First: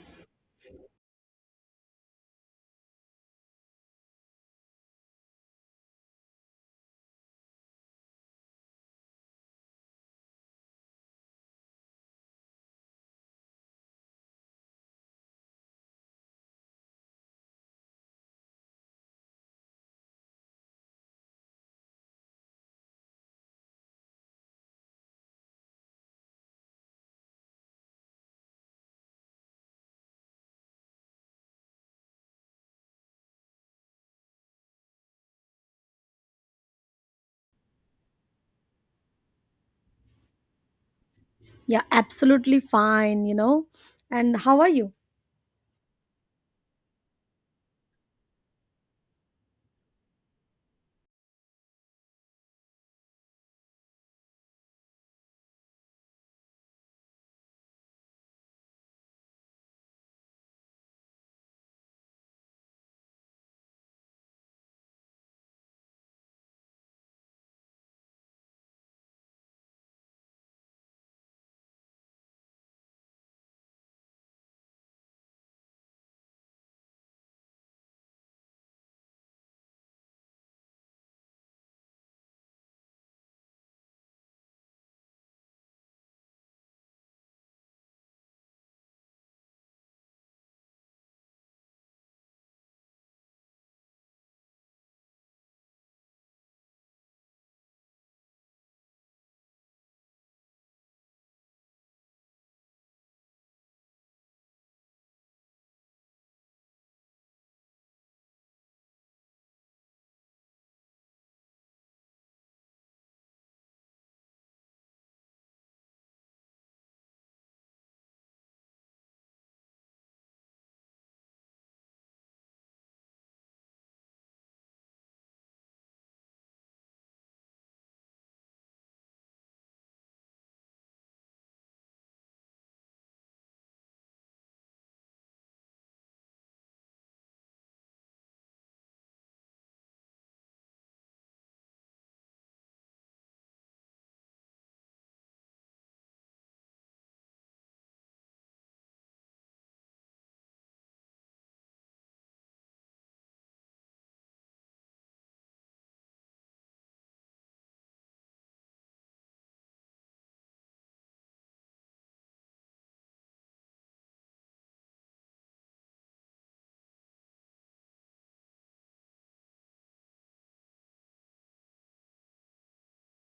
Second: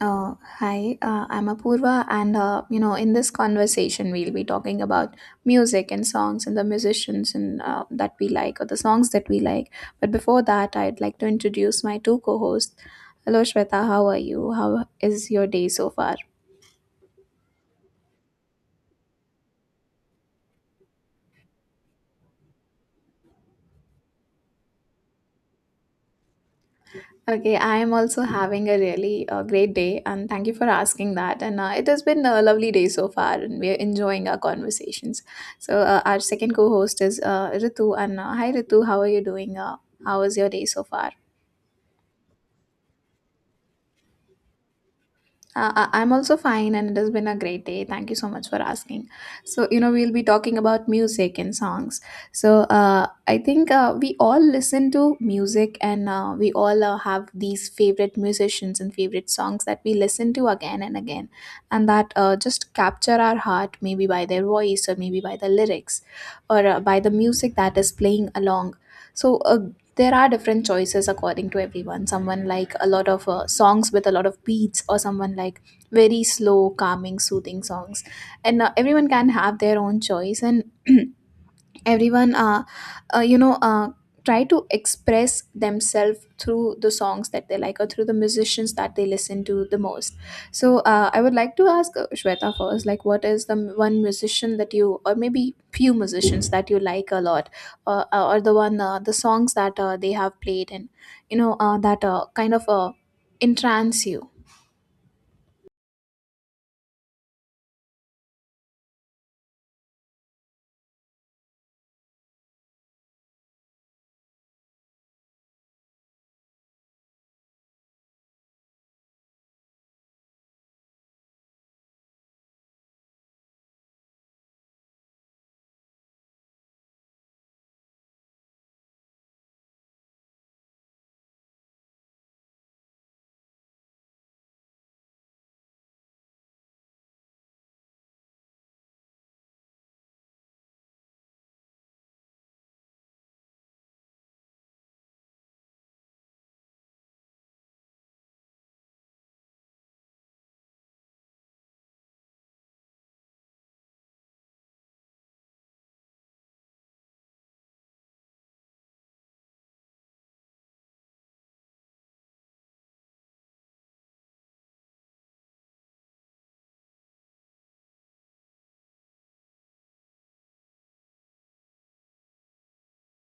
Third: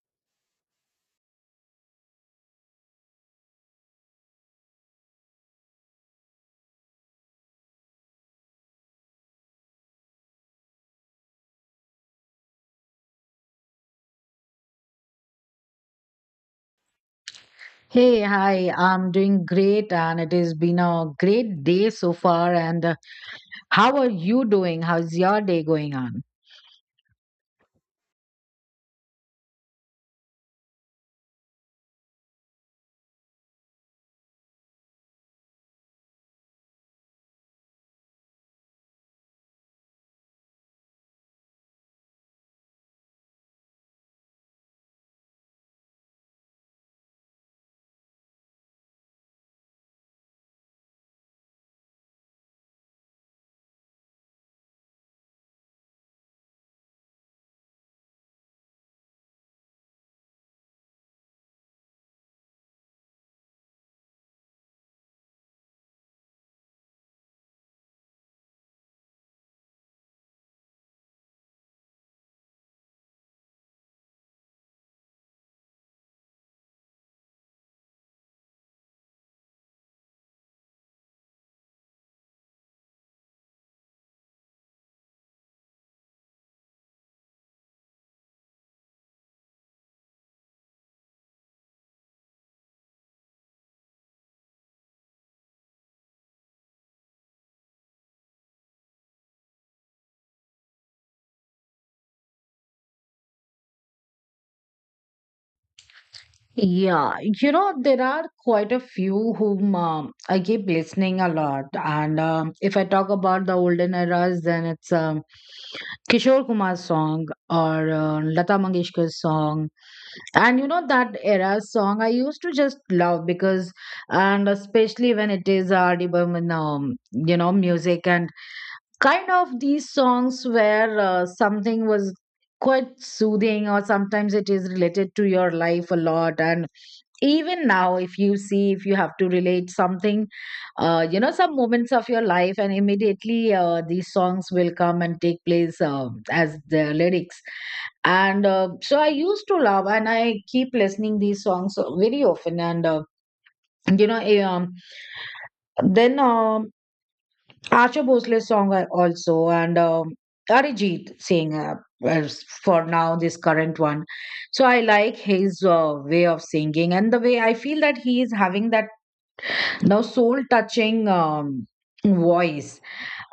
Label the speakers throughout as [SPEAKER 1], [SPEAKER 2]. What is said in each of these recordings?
[SPEAKER 1] Hi, I'm Apurva, and in this conversation, we'll be talking about music and songs and the musicians and that we like, or the songs that we like. But before that, I'd like to introduce my two co-hosts. Hello, Shweta. How are you? How is your day so far?
[SPEAKER 2] Hey, hi, I'm doing great, and it has been a great day so far. And how are you doing? How's your day going on?
[SPEAKER 1] Okay, I am also having a really great day, and thank you for asking that. And it has been a lovely day so far, and we are enjoying our conversations. Our second co host is Ritu. And uh, hi Ritu, how are you doing? How was your day so far?
[SPEAKER 3] Yeah, absolutely fine, you know. And how are you?
[SPEAKER 1] I'm also fine, and it has been a great day. Thank you so much for asking. So, you know, we'll be talking about music and songs. I think we all listen to music, and we all have these favorite musicians and favorite songs that we listen to again and again, and that just capture our heart, maybe by their voice, or maybe by the lyrics, or by the music that is playing along. So, uh, there are different choices according to everyone. Someone like a lot of songs with a lot of beats, or someone like very slow, calming, soothing songs, and everyone can have their own choice. And everyone you know Try to express themselves through the songs that they like, or through the musicians that they listen to the most. I would like to ask Shweta first, like, what is the one musician that you, or maybe few musicians, that you like a lot, or the one the songs that they have played, and that kind of entrance you.
[SPEAKER 2] Yeah, you know, there are quite a few whom I keep listening a lot. And if I talk about the olden eras, then it's Kishore Kumar's song or Lata Mangeshkar's song, and you know that era song I used to just love. Because and especially when it is R.D. Burman you know, music, and kind of these songs where something was quite soothing, or sometimes it is related to your life a lot. And even now, if you see, if you have to relate something, you know, some moments of your life, and immediately these songs will come and take place as the lyrics. And so I used to love, and I keep listening these songs very often. And you know eh, then Asha Bhosle's song I also, and Arijit Singh, as for now, this current one. So I like his way of singing, and the way I feel that he is having that now soul touching voice.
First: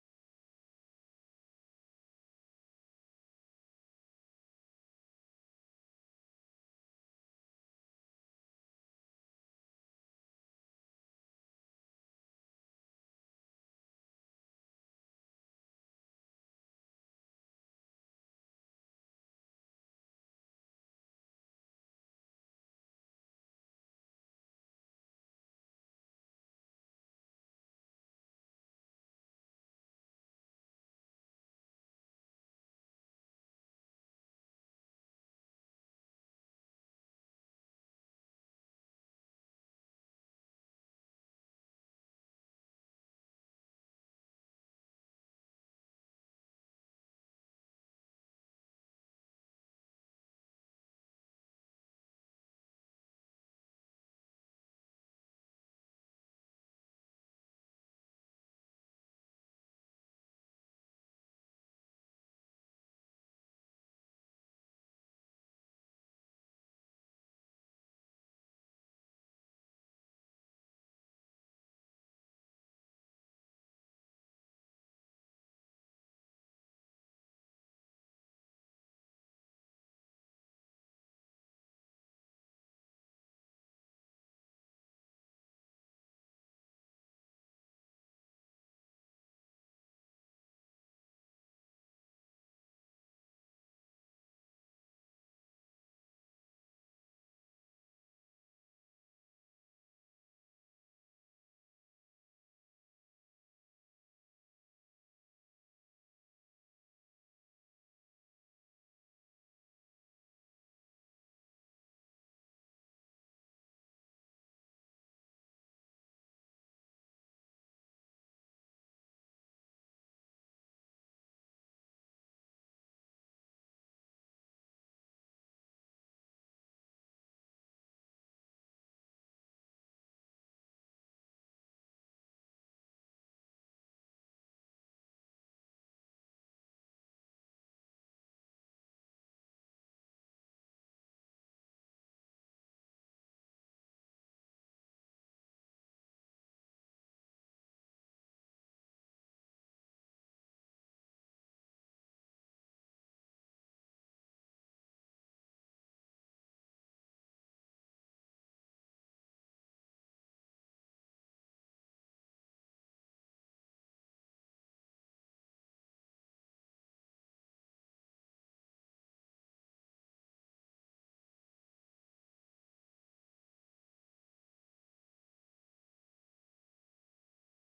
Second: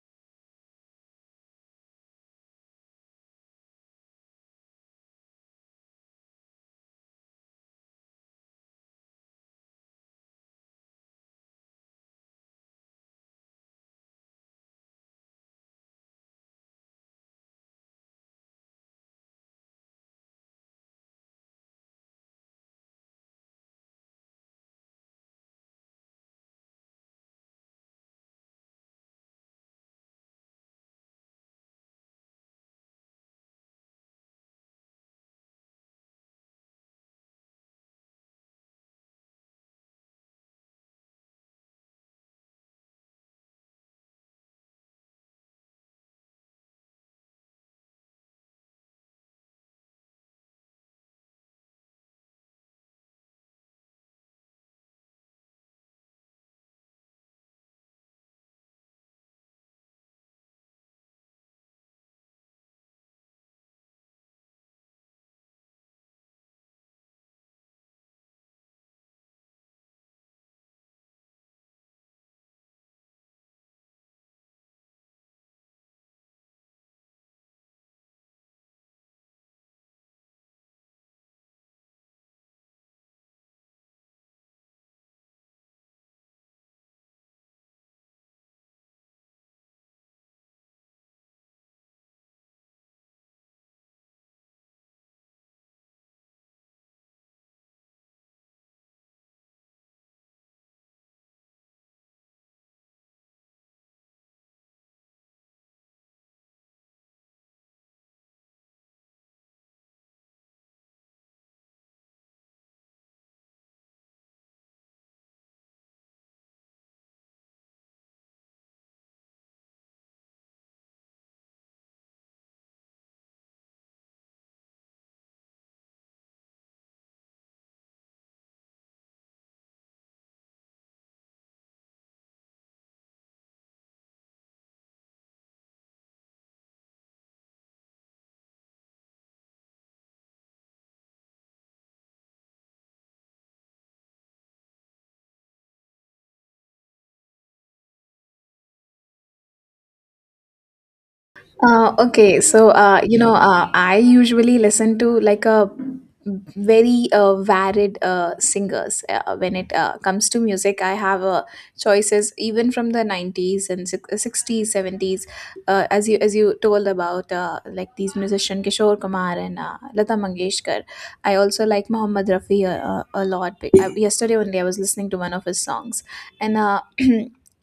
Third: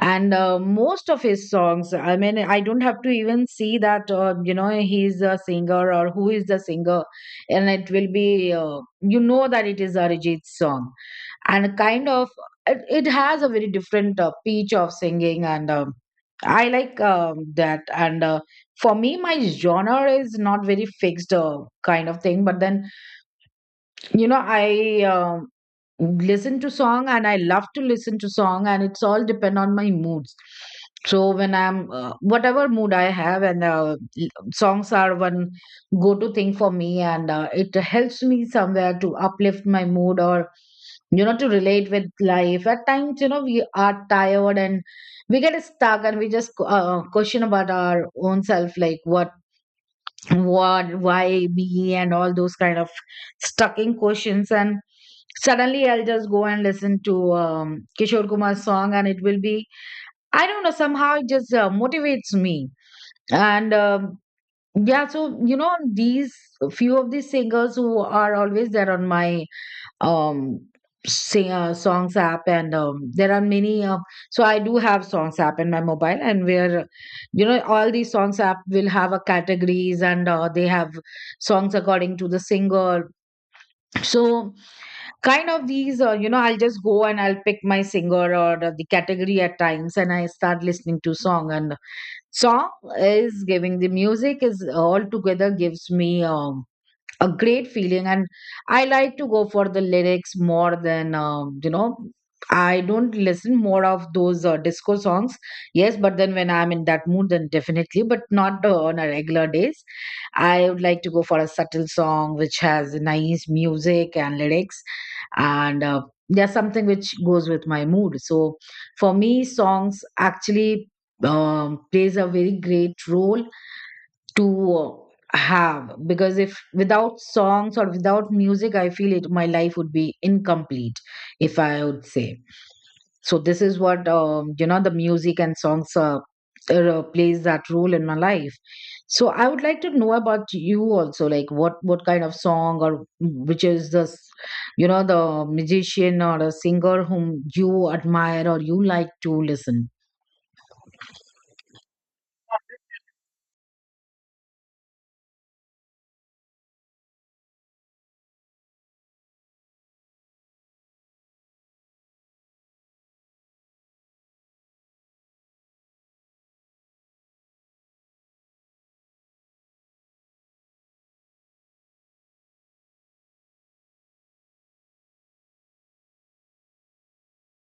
[SPEAKER 2] And most of his songs, I mean, I don't have to even see that you know, he's a singer or who is the singer, and it will be, you know, that it is Arijit's song. And kind of it has a very different pitch of singing, and I like that. And for me, my genre is not very fixed, kind of thing. But then, you know, I listen to song, and I love to listen to song, and it's all depend on my moods. So when I'm whatever mood I have, and songs are one go to thing for me, and it helps me somewhere to uplift my mood, or you know, to relate with life at times. You know, we are tired, and we get stuck, and we just question about our own self, like what, why me, and all those kind of stucking questions. And suddenly I'll just go and listen to Kishore Kumar's song, and it will be, I don't know, somehow it just motivates me. And yeah, so you know, these few of these singers who are always there on my um sing songs app. And there are many, so I do have songs app in my mobile, and where, you know, all these songs app will have a categories, and they have songs according to the singer. So kind of these, you know, I'll just go, and I'll pick my singer or the category at times, and I start listening to song. And song is giving, the music is all together, gives me a great feeling. And I like to go for the lyrics more than, you know, I don't listen more of those disco songs. Yes, but then, when I'm in that mood, then definitely, but not on a regular days. I would like to go for a subtle song which has nice music and lyrics, and there's something which goes with my mood. So for me, songs actually plays a very great role to have, because if without songs or without music, I feel it, my life would be incomplete, if I would say. So this is what, you know, the music and songs plays that role in my life. So I would like to know about you also, like what kind of song, or which is the you know, the musician or a singer whom you admire or you like to listen.
[SPEAKER 1] I usually listen to like a very varied singers when it comes to music. I have choices even from the nineties and sixties, seventies, as you told about, like these musician Kishore Kumar and Lata Mangeshkar. I also like Mohammed Rafi a lot. Yesterday only I was listening to one of his songs, and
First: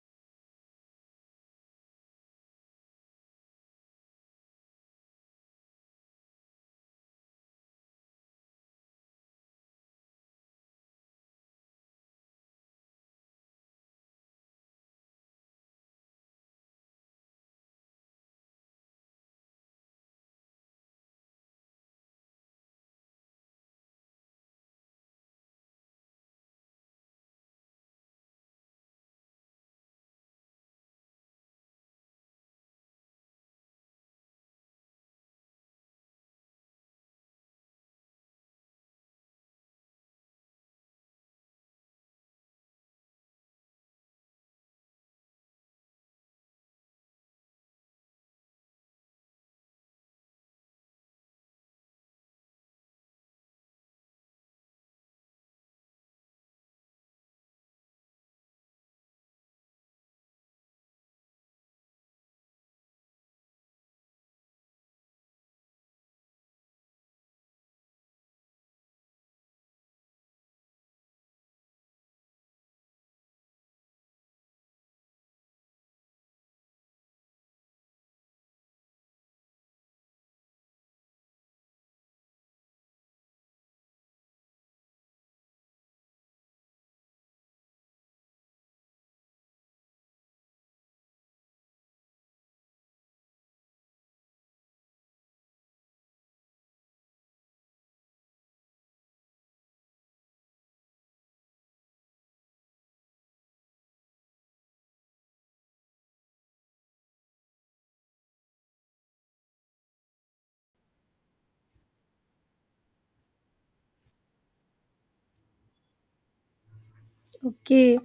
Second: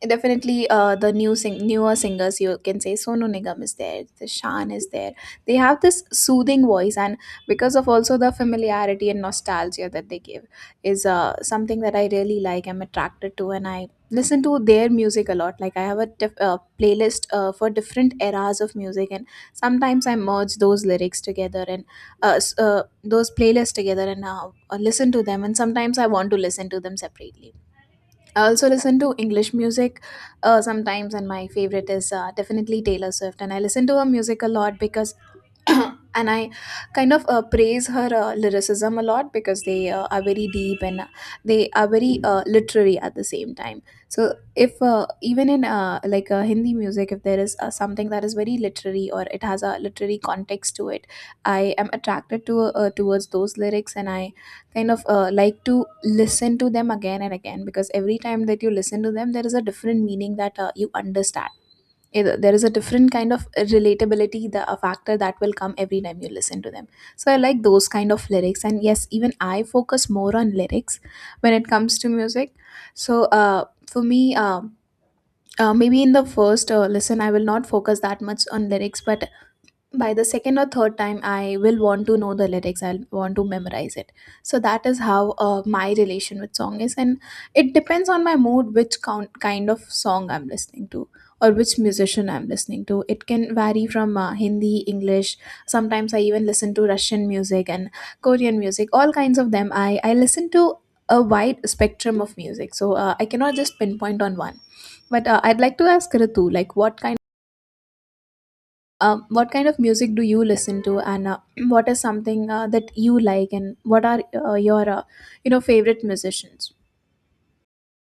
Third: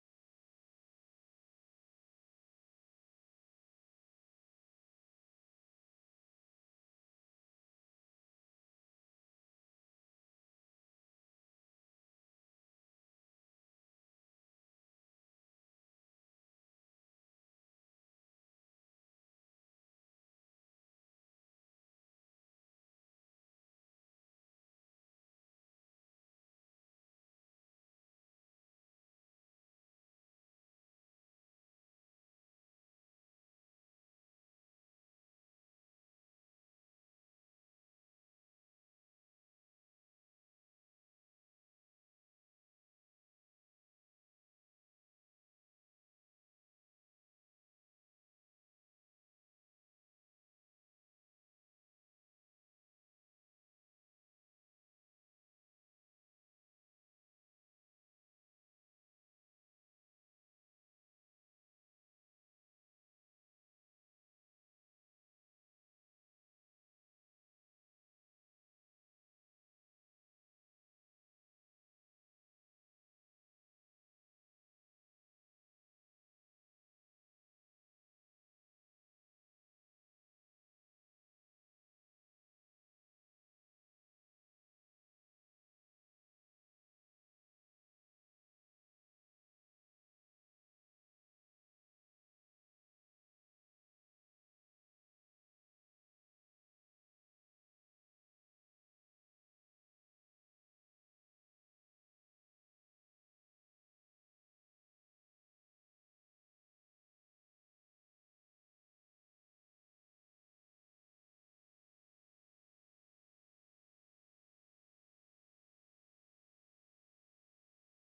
[SPEAKER 1] definitely the newer singers, you can say, Sonu Nigam is there, the Shan is there, they have this soothing voice, and because of also the familiarity and nostalgia that they give is something that I really like, I'm attracted to, and I listen to their music a lot. Like, I have a playlist for different eras of music, and sometimes I merge those lyrics together and uh, s- uh, those playlists together, and listen to them, and sometimes I want to listen to them separately. I also listen to English music sometimes, and my favorite is definitely Taylor Swift. And I listen to her music a lot because and I kind of praise her lyricism a lot, because they are very deep and they are very literary at the same time. So if even in Hindi music, if there is something that is very literary, or it has a literary context to it, I am attracted to towards those lyrics, and I kind of like to listen to them again and again, because every time that you listen to them, there is a different meaning that you understand. There is a different kind of relatability, the a factor, that will come every time you listen to them. So I like those kind of lyrics, and yes, even I focus more on lyrics when it comes to music. So for me Maybe in the first listen I will not focus that much on lyrics, but by the second or third time I will want to know the lyrics, I'll want to memorize it. So that is how my relation with song is. And it depends on my mood which kind of song I'm listening to, or which musician I'm listening to. It can vary from Hindi, English. Sometimes I even listen to Russian music and Korean music, all kinds of them I listen to a wide spectrum of music. I cannot just pinpoint on one. But I'd like to ask Ritu, like, what kind, what kind of music do you listen to? And what is something that you like, and what are your favorite musicians?
[SPEAKER 3] Okay.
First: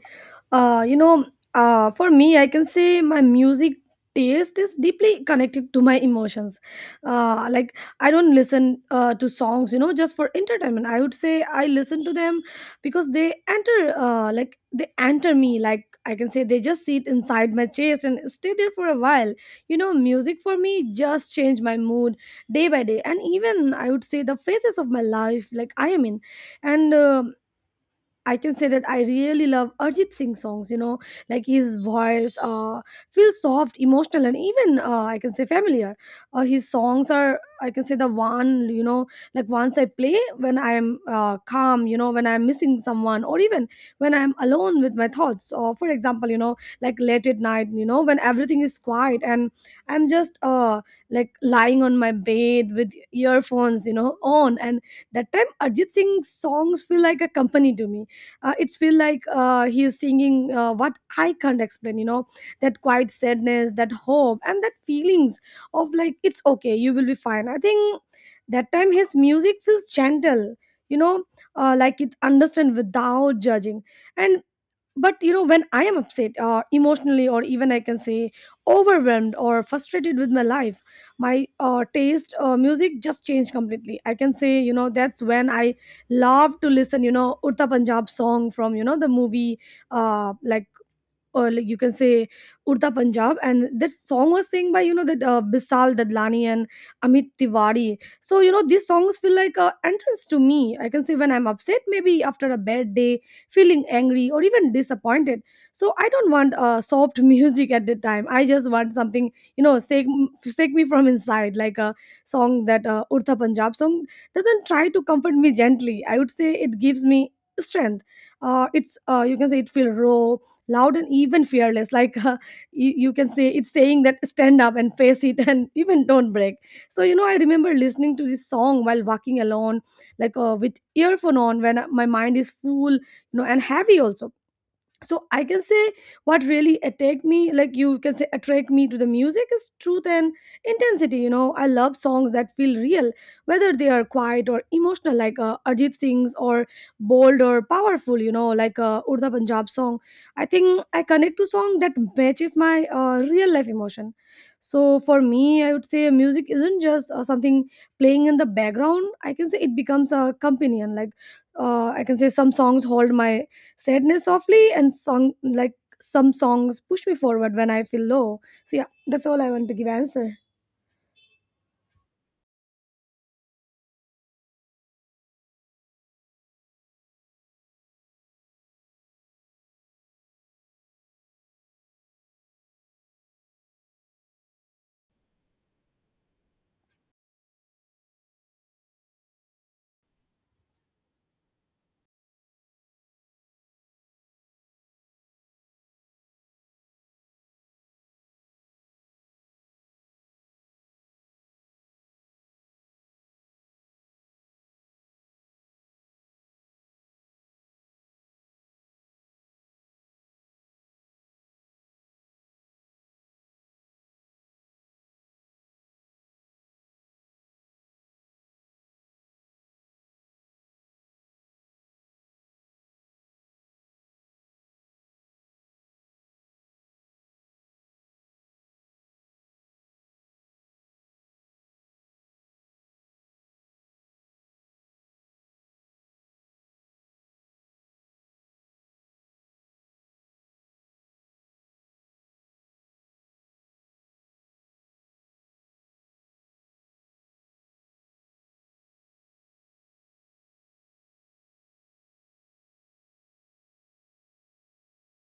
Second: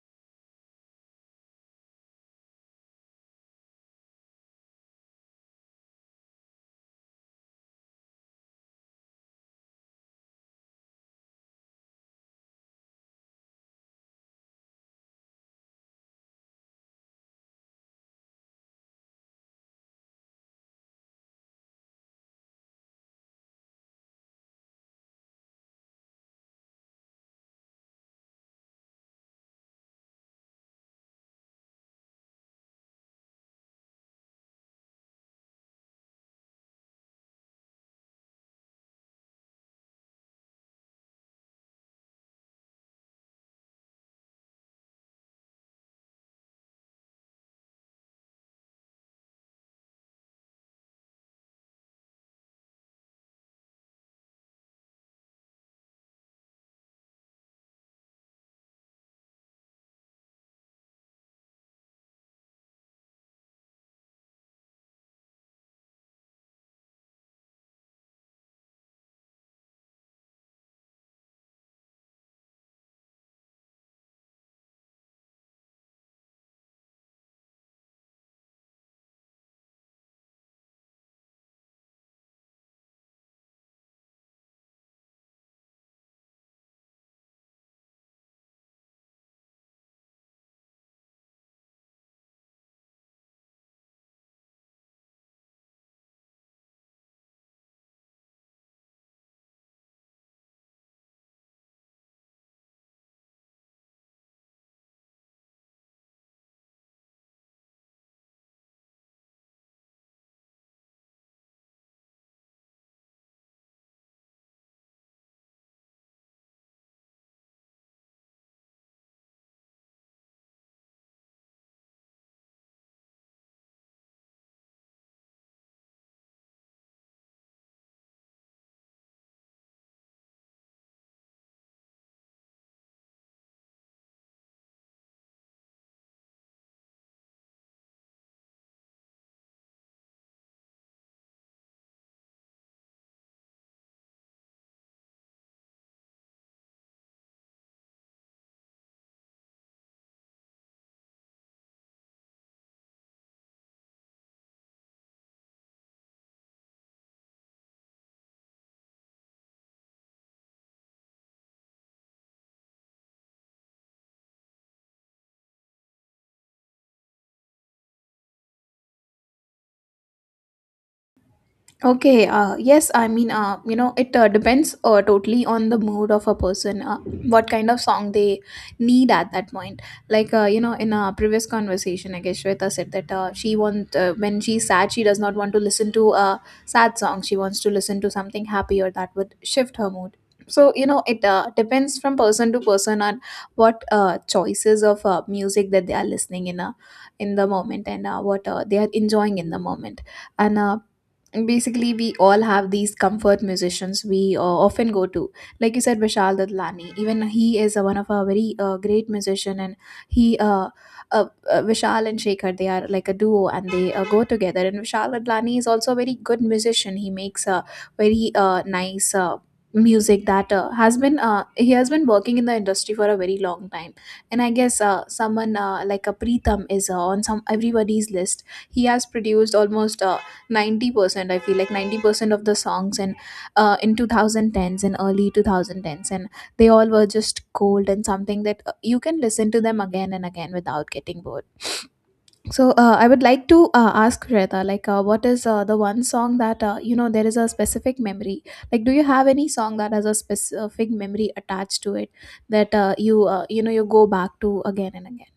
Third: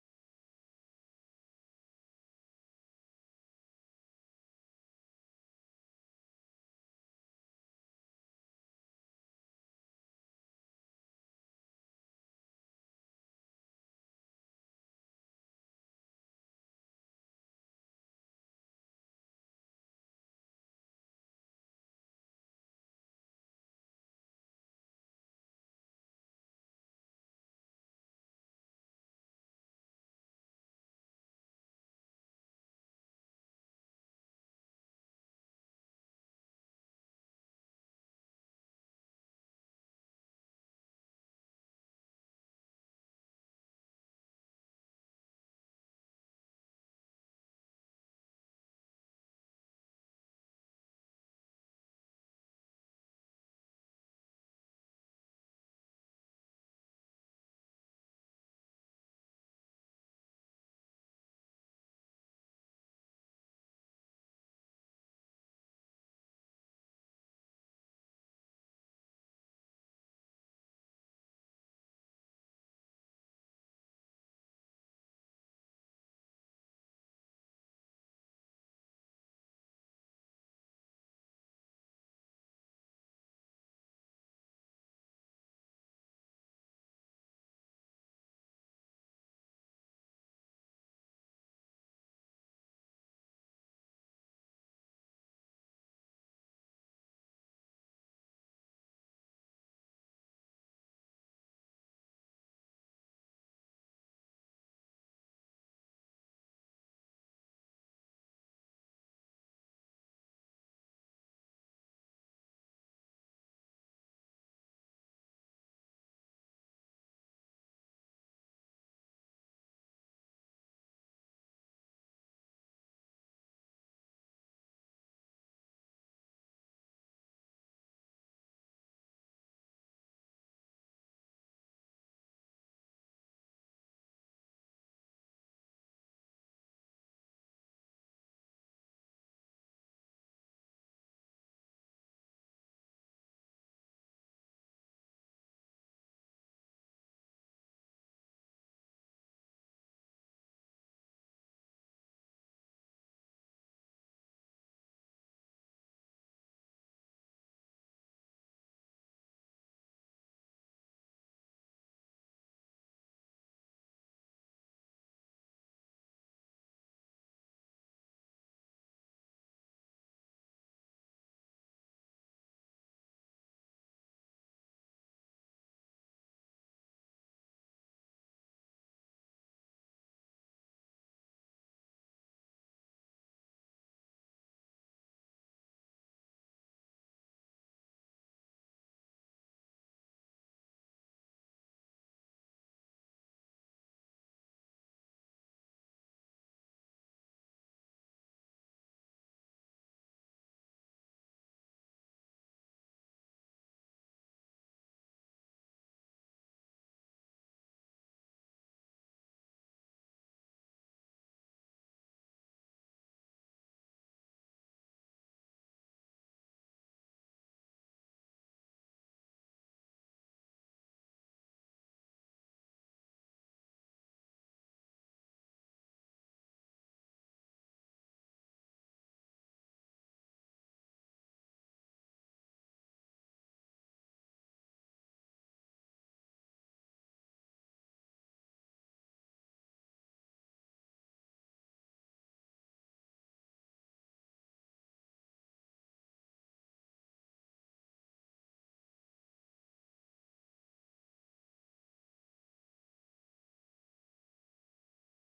[SPEAKER 3] You know, for me, I can say my music taste is deeply connected to my emotions. Like I don't listen to songs, you know, just for entertainment. I would say I listen to them because they enter, like they enter me. Like I can say they just sit inside my chest and stay there for a while. You know, music for me just change my mood day by day, and even I would say the phases of my life, like I am in, and. I can say that I really love Arjit Singh songs, you know, like his voice feels soft, emotional, and even I can say familiar. His songs are, I can say, the one, you know, like once I play when I'm calm, you know, when I'm missing someone, or even when I'm alone with my thoughts. Or, for example, you know, like late at night, you know, when everything is quiet and I'm just like lying on my bed with earphones, you know, on. And that time, Arjit Singh's songs feel like a company to me. It's feel like he is singing what I can't explain, you know, that quiet sadness, that hope, and that feelings of like it's okay, you will be fine. I think that time his music feels gentle, you know, like it's understand without judging. And but you know, when I am upset emotionally, or even I can say overwhelmed or frustrated with my life, my taste music just changed completely, I can say. You know, that's when I love to listen, you know, Uttar Punjab song from, you know, the movie, uh, or like you can say Urta Punjab, and that song was sang by, you know, that Bisal Dadlani and Amit Tiwari. So you know these songs feel like a entrance to me. I can say when I'm upset, maybe after a bad day, feeling angry or even disappointed. So I don't want soft music at the time. I just want something, you know, shake me from inside, like a song that Urta Punjab song doesn't try to comfort me gently. I would say it gives me strength. It's you can say it feel raw, loud, and even fearless, like you can say it's saying that stand up and face it, and even don't break. So you know, I remember listening to this song while walking alone, like with earphone on when my mind is full, you know, and heavy also. So I can say what really attacked me, like you can say attract me to the music, is truth and intensity. You know, I love songs that feel real, whether they are quiet or emotional, like Arjit Singh's, or bold or powerful, you know, like Urda Punjab song. I think I connect to song that matches my real life emotion. So for me, I would say music isn't just something playing in the background. I can say it becomes a companion. Like I can say some songs hold my sadness softly, and song like some songs push me forward when I feel low. So yeah, that's all I want to give answer.
[SPEAKER 1] Okay, yes, it depends totally on the mood of a person, what kind of song they need at that point. Like, you know, in a previous conversation, I guess Shweta said that she want when she's sad, she does not want to listen to a sad song. She wants to listen to something happier that would shift her mood. So, you know, it depends from person to person on what choices of music that they are listening in the moment, and what they are enjoying in the moment. And Basically, we all have these comfort musicians we often go to, like you said, Vishal Dadlani. Even he is one of our very great musician. And he uh, Vishal and Shekhar, they are like a duo, and they go together. And Vishal Dadlani is also a very good musician. He makes a very nice music that has been he has been working in the industry for a very long time. And I guess someone like a Pritam is on some everybody's list. He has produced almost 90%, I feel like 90% of the songs, and in 2010s and early 2010s, and they all were just gold, and something that you can listen to them again and again without getting bored. I would like to ask Shweta, like, what is the one song that, you know, there is a specific memory, like, do you have any song that has a specific memory attached to it that you know, you go back to again and again?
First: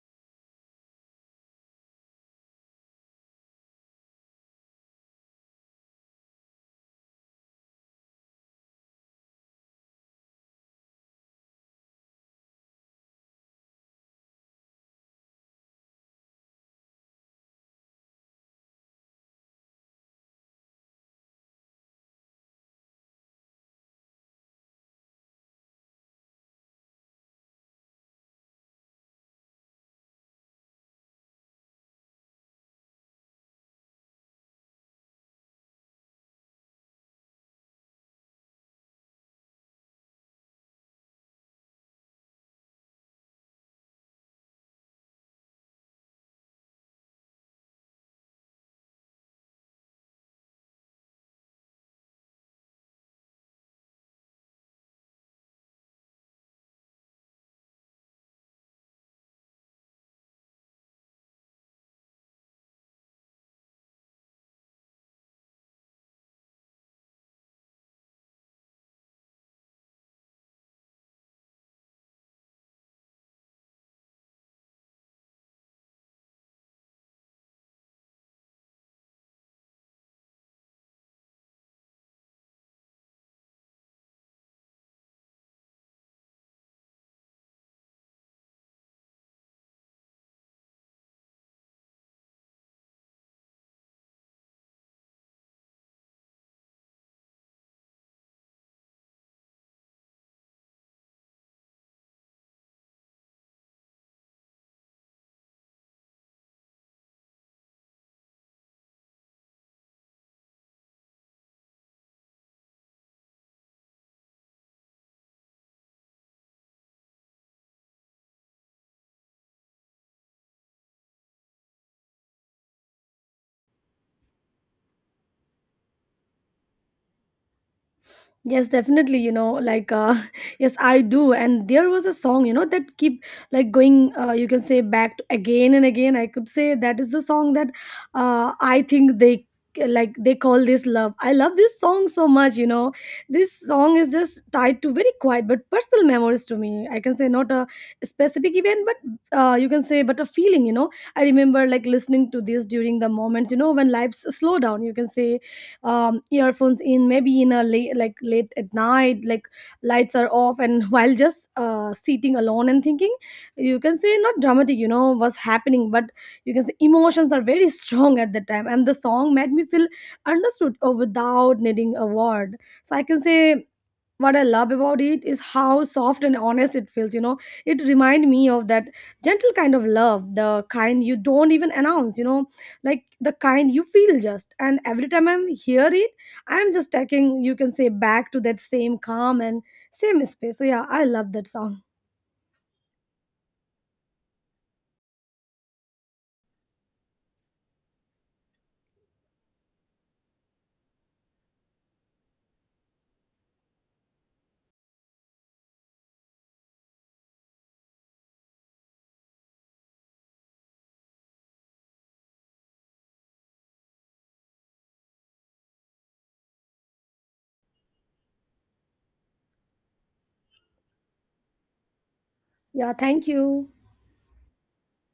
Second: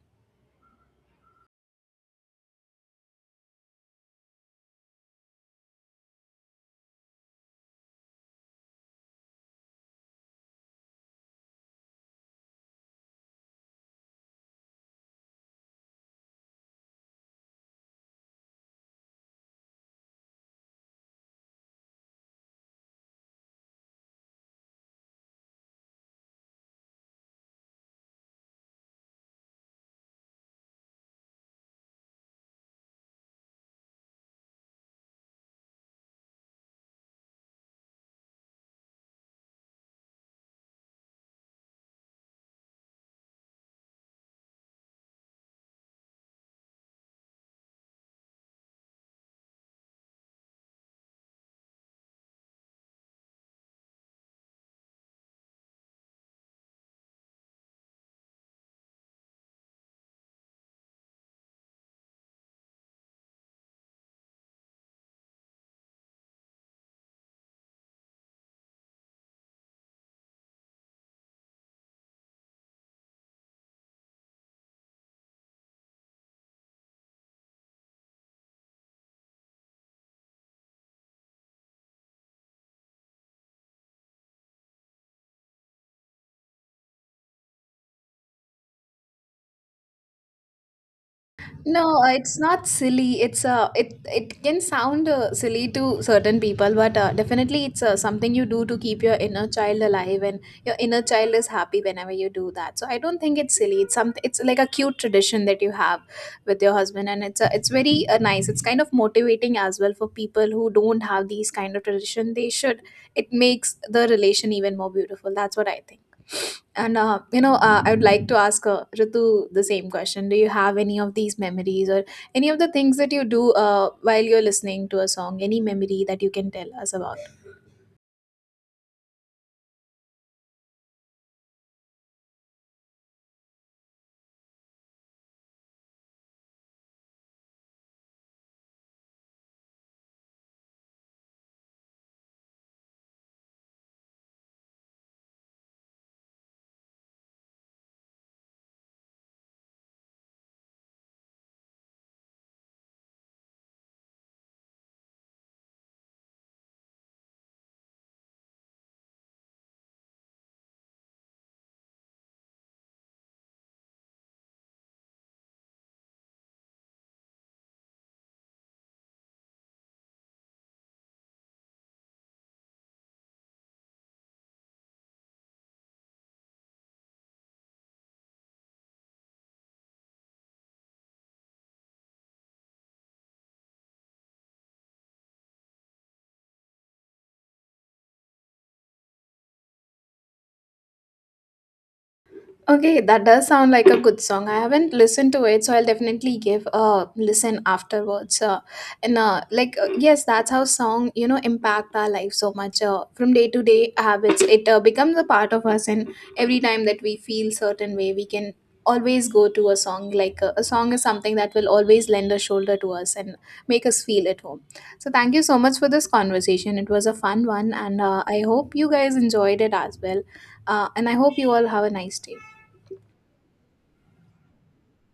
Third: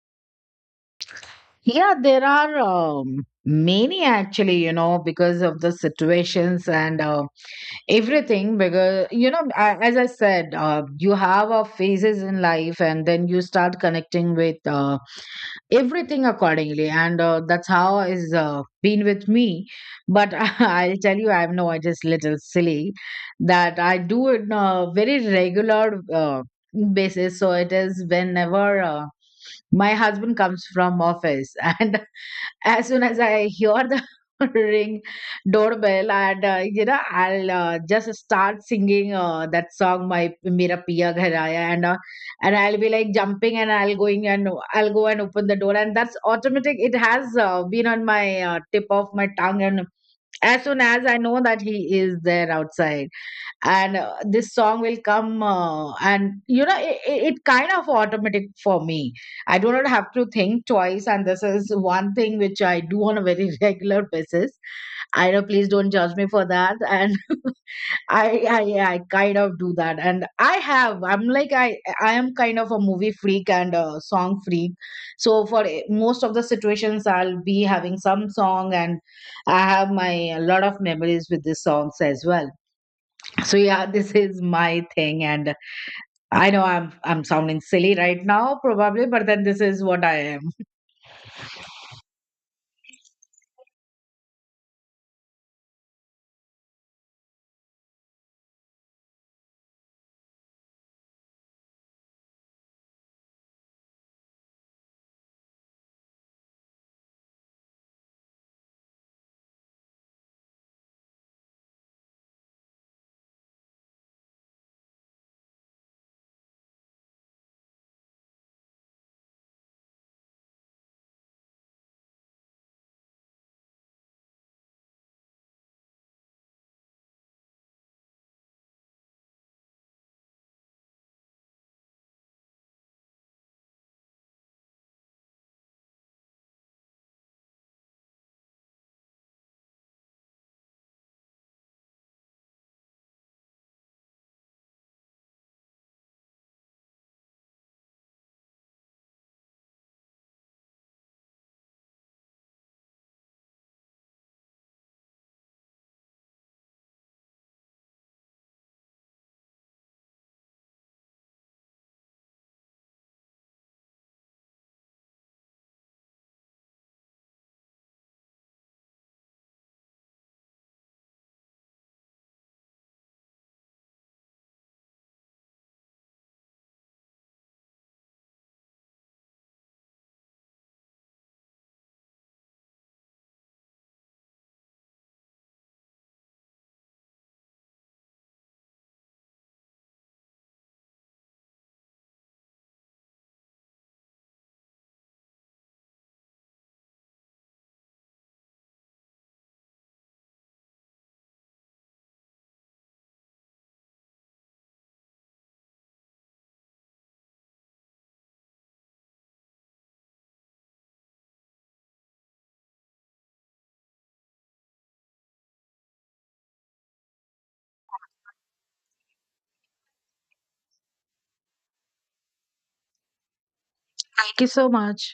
[SPEAKER 2] Yeah, there are many actually, you know, because of the situations and everything. Because, you know, as I said, you have phases in life, and then you start connecting with everything accordingly. And that's how is been with me. But I'll tell you, I know I just little silly that I do it in a very regular basis. So it is whenever my husband comes from office and as soon as I hear the ring doorbell, and you know, I'll just start singing that song, my Mera Piya Ghar Aaya. And And I'll be like jumping, and I'll going, and I'll go and open the door, and that's automatic. It has been on my tip of my tongue, and as soon as I know that he is there outside, and this song will come, and you know, it kind of automatic for me. I do not have to think twice, and this is one thing which I do on a very regular basis. I know, please don't judge me for that. And I yeah, I kind of do that, and I have. I'm like, I am kind of a movie freak and a song freak. So for most of the situations, I'll be having some song, and I have my a lot of memories with these songs as well. So yeah, this is my thing. And I know I'm sounding silly right now probably, but then this is what I am.
[SPEAKER 1] No, it's not silly. It's it can sound silly to certain people, but definitely it's something you do to keep your inner child alive, and your inner child is happy whenever you do that. So I don't think it's silly. It's something. It's like a cute tradition that you have with your husband, and it's very nice. It's kind of motivating as well for people who don't have these kind of tradition. They should. It makes the relation even more beautiful. That's what I think. And I would like to ask Ritu the same question. Do you have any of these memories, or any of the things that you do while you're listening to a song? Any memory that you can tell us about?
[SPEAKER 3] Yes, definitely. You know, like yes, I do. And there was a song, you know, that keep like going. You can say back to again and again. I could say that is the song that I think they, like, they call this love. I love this song so much. You know, this song is just tied to very quiet but personal memories to me. I can say not a specific event, but you can say but a feeling. You know, I remember like listening to this during the moments. You know, when lives slow down. You can say earphones in, maybe in a late at night, like lights are off, and while just sitting alone and thinking. You can say not dramatic, you know, what's happening, but you can say emotions are very strong at that time, and the song made me feel understood without needing a word. So I can say what I love about it is how soft and honest it feels, you know. It reminds me of that gentle kind of love, the kind you don't even announce, you know, like the kind you feel just. And every time I'm hear it, I'm just taking, you can say, back to that same calm and same space. So yeah, I love that song.
[SPEAKER 1] Okay, that does sound like a good song. I haven't listened to it, so I'll definitely give a listen afterwards. Yes, that's how song, you know, impact our life so much. From day to day habits, it becomes a part of us, and every time that we feel certain way, we can always go to a song. Like a song is something that will always lend a shoulder to us and make us feel at home. So thank you so much for this conversation. It was a fun one, and I hope you guys enjoyed it as well. And I hope you all have a nice day.
[SPEAKER 3] Yeah, thank you.
[SPEAKER 2] Thank you so much.